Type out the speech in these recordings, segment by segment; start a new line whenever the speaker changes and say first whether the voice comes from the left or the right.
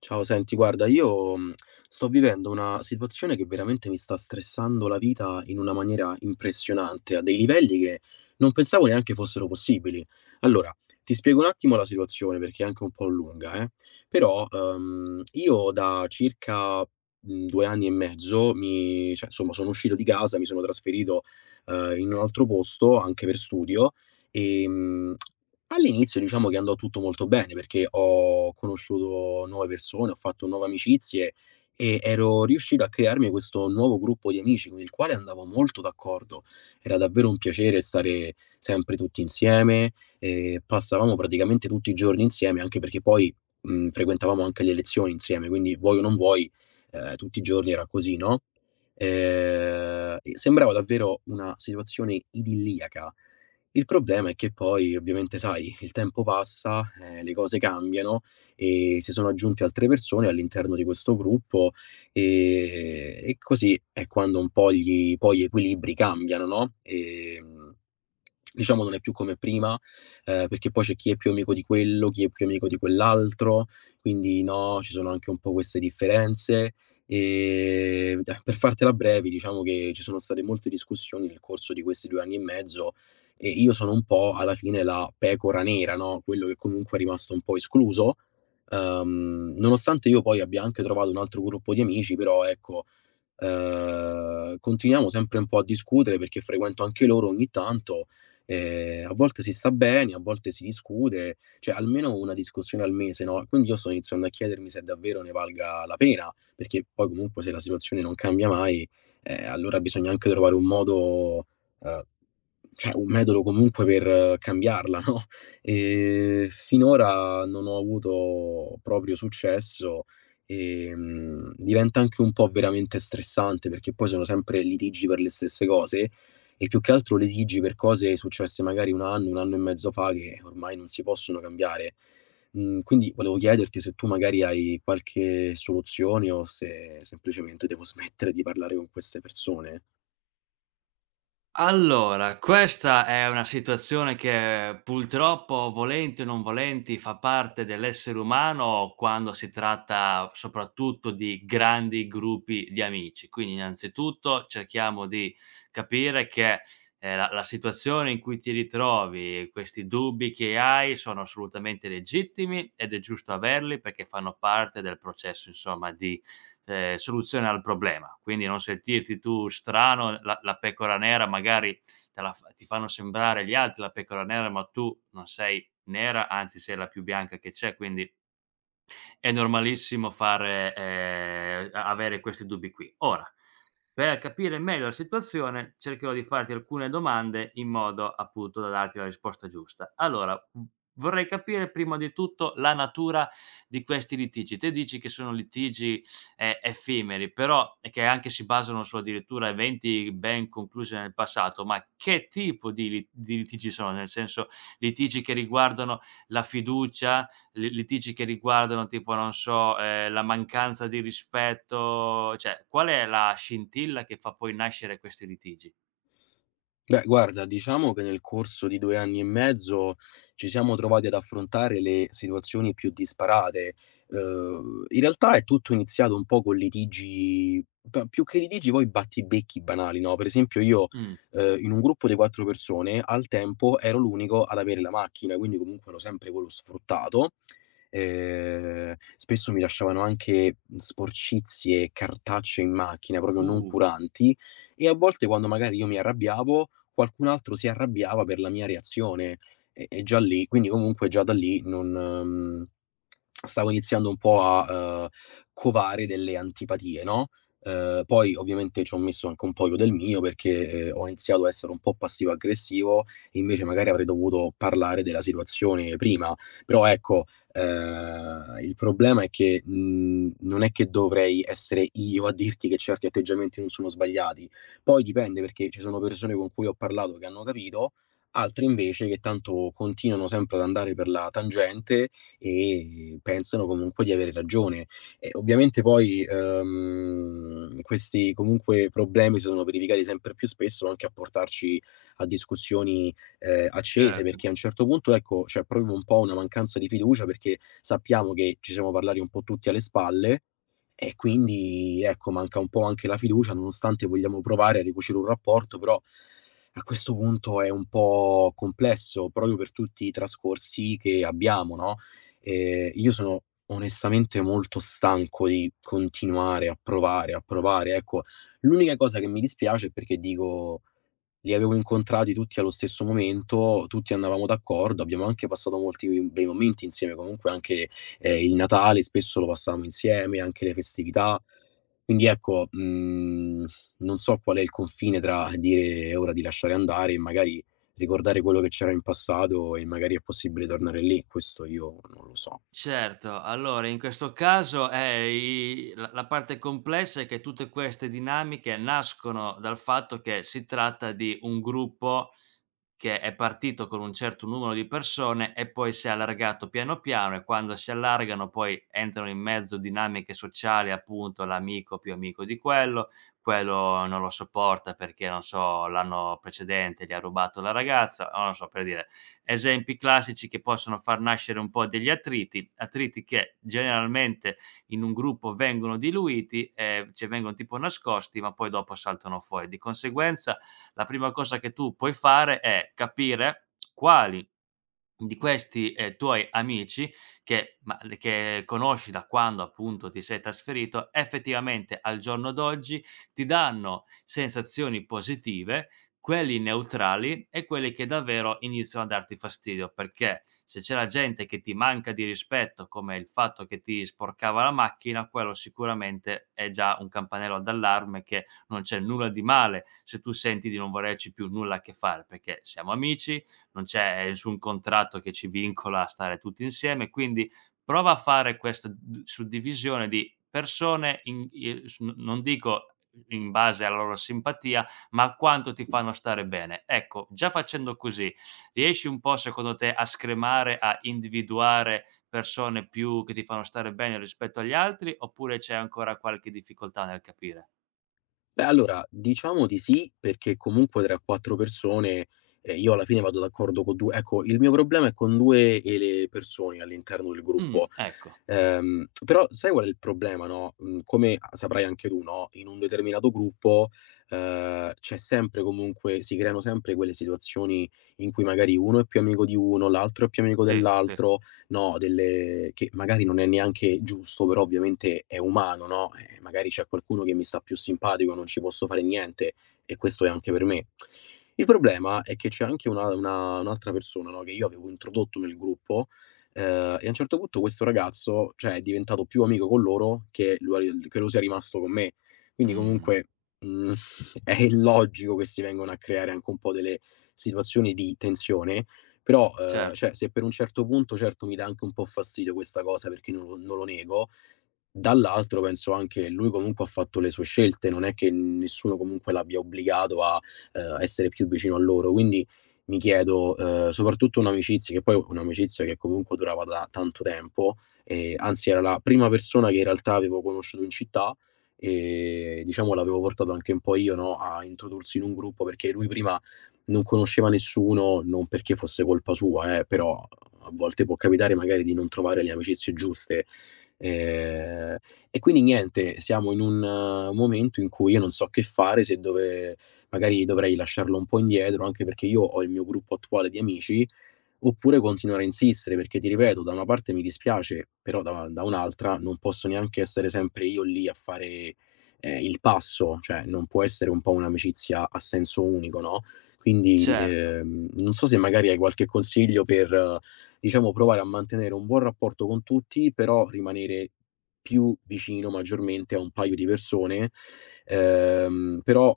left: Ciao, senti, guarda, io sto vivendo una situazione che veramente mi sta stressando la vita in una maniera impressionante, a dei livelli che non pensavo neanche fossero possibili. Allora, ti spiego un attimo la situazione perché è anche un po' lunga, eh. Però io da circa due anni e mezzo insomma, sono uscito di casa, mi sono trasferito in un altro posto, anche per studio, e, all'inizio diciamo che andò tutto molto bene, perché ho conosciuto nuove persone, ho fatto nuove amicizie e ero riuscito a crearmi questo nuovo gruppo di amici con il quale andavo molto d'accordo. Era davvero un piacere stare sempre tutti insieme e passavamo praticamente tutti i giorni insieme, anche perché poi, frequentavamo anche le lezioni insieme, quindi vuoi o non vuoi, tutti i giorni era così, no, e sembrava davvero una situazione idilliaca. Il problema è che poi ovviamente sai, il tempo passa, le cose cambiano e si sono aggiunte altre persone all'interno di questo gruppo, ehm, e così è quando un po' gli equilibri cambiano, no, diciamo non è più come prima, perché poi c'è chi è più amico di quello, chi è più amico di quell'altro, quindi no, ci sono anche un po' queste differenze. Per fartela breve diciamo che ci sono state molte discussioni nel corso di questi 2 anni e mezzo e io sono un po' alla fine la pecora nera, no, quello che comunque è rimasto un po' escluso. Nonostante io poi abbia anche trovato un altro gruppo di amici, però ecco, continuiamo sempre un po' a discutere perché frequento anche loro ogni tanto, a volte si sta bene, a volte si discute, cioè almeno una discussione al mese, no, quindi io sto iniziando a chiedermi se davvero ne valga la pena, perché poi comunque se la situazione non cambia mai, allora bisogna anche trovare un modo, ehm, cioè un metodo comunque per cambiarla, no, finora non ho avuto proprio successo. Diventa anche un po' veramente stressante, perché poi sono sempre litigi per le stesse cose e più che altro litigi per cose successe magari 1 anno, 1 anno e mezzo fa che ormai non si possono cambiare. Quindi volevo chiederti se tu magari hai qualche soluzione o se semplicemente devo smettere di parlare con queste persone.
right: Allora, questa è una situazione che purtroppo, volenti o non volenti, fa parte dell'essere umano quando si tratta soprattutto di grandi gruppi di amici. Quindi, innanzitutto, cerchiamo di capire che, la situazione in cui ti ritrovi, questi dubbi che hai sono assolutamente legittimi ed è giusto averli perché fanno parte del processo, insomma, di soluzione al problema. Quindi non sentirti tu strano, la pecora nera magari te la f ti fanno sembrare gli altri la pecora nera, ma tu non sei nera, anzi sei la più bianca che c'è, quindi è normalissimo fare a avere questi dubbi qui. Ora per capire meglio la situazione, cercherò di farti alcune domande in modo, appunto, da darti la risposta giusta. Allora, v vorrei capire prima di tutto la natura di questi litigi. Te dici che sono litigi, effimeri, però e che anche si basano su addirittura eventi ben conclusi nel passato, ma che tipo di li di litigi sono? Nel senso, litigi che riguardano la fiducia, li litigi che riguardano tipo, non so, la mancanza di rispetto, cioè, qual è la scintilla che fa poi nascere questi litigi?
left: Beh, guarda, diciamo che nel corso di 2 anni e mezzo ci siamo trovati ad affrontare le situazioni più disparate. In realtà è tutto iniziato un po' con litigi p più che litigi poi battibecchi banali, no, per esempio io,
right: Mh,
left: uhm, in un gruppo di 4 persone al tempo ero l'unico ad avere la macchina, quindi comunque ero sempre quello sfruttato. Spesso mi lasciavano anche sporcizie, cartacee in macchina, proprio non
right: uh,
left: curanti, e a volte quando magari io mi arrabbiavo, qualcun altro si arrabbiava per la mia reazione e già lì quindi comunque già da lì non stavo iniziando un po' a, covare delle antipatie, no, poi ovviamente ci ho messo anche un po' io del mio perché, ho iniziato a essere un po' passivo aggressivo, invece magari avrei dovuto parlare della situazione prima. Però ecco, il problema è che, non è che dovrei essere io a dirti che certi atteggiamenti non sono sbagliati. Poi dipende, perché ci sono persone con cui ho parlato che hanno capito, altre invece che tanto continuano sempre ad andare per la tangente e pensano comunque di avere ragione. E ovviamente poi, questi comunque problemi si sono verificati sempre più spesso anche a portarci a discussioni accese,
right: certo.
left: perché a un certo punto, ecco, c'è proprio un po' una mancanza di fiducia, perché sappiamo che ci siamo parlati un po' tutti alle spalle e quindi, ecco, manca un po' anche la fiducia, nonostante vogliamo provare a ricucire un rapporto, però a questo punto è un po' complesso, proprio per tutti i trascorsi che abbiamo, no, io sono onestamente molto stanco di continuare a provare, ecco. L'unica cosa che mi dispiace è perché dico li avevo incontrati tutti allo stesso momento, tutti andavamo d'accordo, abbiamo anche passato molti bei momenti insieme, comunque anche, il Natale spesso lo passavamo insieme, anche le festività. Quindi ecco, non so qual è il confine tra dire: "È ora di lasciare andare" e magari ricordare quello che c'era in passato e magari è possibile tornare lì, questo io non lo so.
right: Certo, allora in questo caso, i la parte complessa è che tutte queste dinamiche nascono dal fatto che si tratta di un gruppo che è partito con un certo numero di persone e poi si è allargato piano piano, e quando si allargano poi entrano in mezzo dinamiche sociali, appunto l'amico più amico di quello, quello non lo sopporta perché, non so, l'anno precedente gli ha rubato la ragazza, o non so, per dire esempi classici che possono far nascere un po' degli attriti, attriti che generalmente in un gruppo vengono diluiti, cioè vengono tipo nascosti, ma poi dopo saltano fuori. Di conseguenza la prima cosa che tu puoi fare è capire quali di questi, tuoi amici che ma le che conosci da quando appunto ti sei trasferito, effettivamente al giorno d'oggi ti danno sensazioni positive, quelli neutrali e quelli che davvero iniziano a darti fastidio, perché se c'è la gente che ti manca di rispetto, come il fatto che ti sporcava la macchina, quello sicuramente è già un campanello d'allarme che non c'è nulla di male se tu senti di non volerci più nulla a che fare, perché siamo amici, non c'è nessun contratto che ci vincola a stare tutti insieme, quindi prova a fare questa suddivisione di persone, non dico in base alla loro simpatia, ma quanto ti fanno stare bene. Ecco, già facendo così, riesci un po' secondo te a scremare, a individuare persone più che ti fanno stare bene rispetto agli altri, oppure c'è ancora qualche difficoltà nel capire?
left: Beh, allora, diciamo di sì, perché comunque tra 4 persone, io alla fine vado d'accordo con 2 ecco, il mio problema è con 2 e le persone all'interno del gruppo.
right: Ecco.
left: Però sai qual è il problema, no, come a saprai anche tu, no, in un determinato gruppo, c'è sempre comunque si creano sempre quelle situazioni in cui magari uno è più amico di uno, l'altro è più amico
right: Sì, sì, sì.
left: dell'altro, no, delle che magari non è neanche giusto, però ovviamente è umano, no, magari c'è qualcuno che mi sta più simpatico, non ci posso fare niente e questo è anche per me. Il problema è che c'è anche una un'altra persona, no, che io avevo introdotto nel gruppo. E a un certo punto questo ragazzo, cioè è diventato più amico con loro che lo è ri che lo sia rimasto con me. Quindi
right: Mh,
left: comunque, mhmm, è illogico che si vengano a creare anche un po' delle situazioni di tensione, però,
right: certo,
left: cioè se per un certo punto certo mi dà anche un po' fastidio questa cosa perché non lo nego. Dall'altro penso anche che lui comunque ha fatto le sue scelte, non è che nessuno comunque l'abbia obbligato a, essere più vicino a loro. Quindi mi chiedo, soprattutto un'amicizia che poi è un'amicizia che comunque durava da tanto tempo, anzi era la prima persona che in realtà avevo conosciuto in città, diciamo l'avevo portato anche un po' io, no, a introdursi in un gruppo, perché lui prima non conosceva nessuno, non perché fosse colpa sua però a volte può capitare magari di non trovare le amicizie giuste. Ehm, e quindi niente, siamo in un momento in cui io non so che fare, se dove magari dovrei lasciarlo un po' indietro, anche perché io ho il mio gruppo attuale di amici, oppure continuare a insistere, perché ti ripeto, da una parte mi dispiace, però da un'altra non posso neanche essere sempre io lì a fare, il passo, cioè non può essere un po' un'amicizia a senso unico, no, quindi,
right: certo.
left: non so se magari hai qualche consiglio per diciamo provare a mantenere un buon rapporto con tutti, però rimanere più vicino maggiormente a un paio di persone, però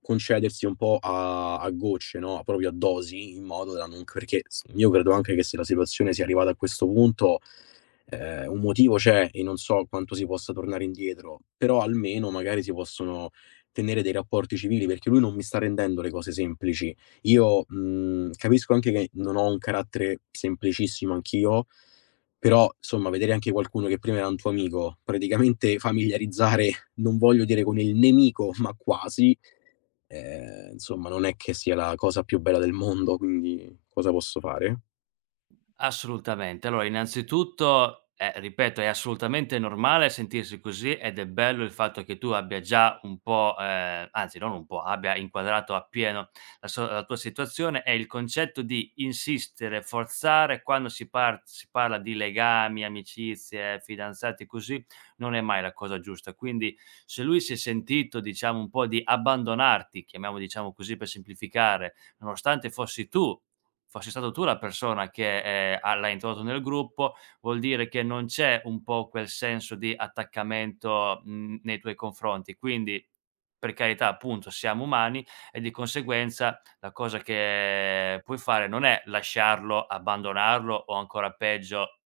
left: concedersi un po' a gocce, no, proprio a dosi, in modo da non perché s io credo anche che se la situazione sia arrivata a questo punto, un motivo c'è e non so quanto si possa tornare indietro, però almeno magari si possono tenere dei rapporti civili, perché lui non mi sta rendendo le cose semplici. Io, capisco anche che non ho un carattere semplicissimo anch'io, però insomma vedere anche qualcuno che prima era un tuo amico, praticamente familiarizzare, non voglio dire con il nemico, ma quasi, insomma non è che sia la cosa più bella del mondo, quindi cosa posso fare?
right: Assolutamente. Allora, innanzitutto, ripeto, è assolutamente normale sentirsi così ed è bello il fatto che tu abbia già un po', anzi non un po', abbia inquadrato appieno la, la tua situazione, e il concetto di insistere, forzare quando si, si parla di legami, amicizie, fidanzati, così, non è mai la cosa giusta. Quindi se lui si è sentito, diciamo, un po' di abbandonarti, chiamiamo diciamo così per semplificare, nonostante fossi stato tu la persona che, ha l'ha introdotto nel gruppo, vuol dire che non c'è un po' quel senso di attaccamento, mhmm, nei tuoi confronti. Quindi, per carità, appunto, siamo umani e di conseguenza la cosa che puoi fare non è lasciarlo, abbandonarlo o ancora peggio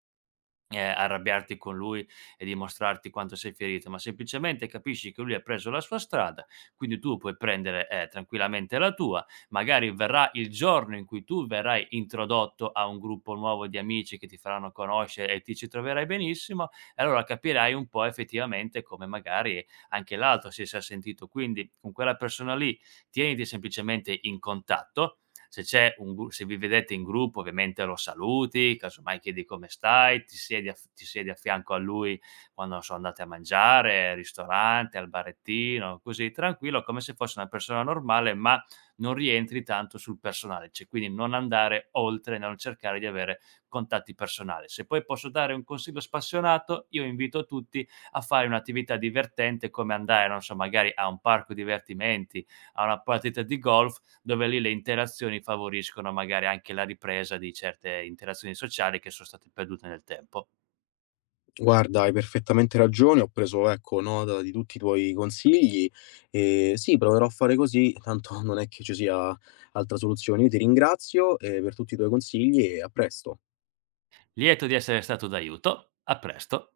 right: arrabbiarti con lui e dimostrarti quanto sei ferito, ma semplicemente capisci che lui ha preso la sua strada, quindi tu puoi prendere, tranquillamente la tua. Magari verrà il giorno in cui tu verrai introdotto a un gruppo nuovo di amici che ti faranno conoscere e ti ci troverai benissimo, e allora capirai un po' effettivamente come magari anche l'altro si sia sentito. Quindi con quella persona lì tieniti semplicemente in contatto: se c'è un gru se vi vedete in gruppo ovviamente lo saluti, casomai chiedi come stai, ti siedi a fianco a lui quando, non so, andate a mangiare, al ristorante, al barettino, così tranquillo, come se fosse una persona normale, ma non rientri tanto sul personale, cioè quindi non andare oltre, non cercare di avere contatti personali. Se poi posso dare un consiglio spassionato, io invito tutti a fare un'attività divertente come andare, non so, magari a un parco divertimenti, a una partita di golf, dove lì le interazioni favoriscono magari anche la ripresa di certe interazioni sociali che son state perdute nel tempo.
left: Guarda, hai perfettamente ragione, ho preso ecco nota di tutti i tuoi consigli e sì, proverò a fare così, tanto non è che ci sia altra soluzione. Io ti ringrazio, per tutti i tuoi consigli e a presto.
right: Lieto di essere stato d'aiuto, a presto.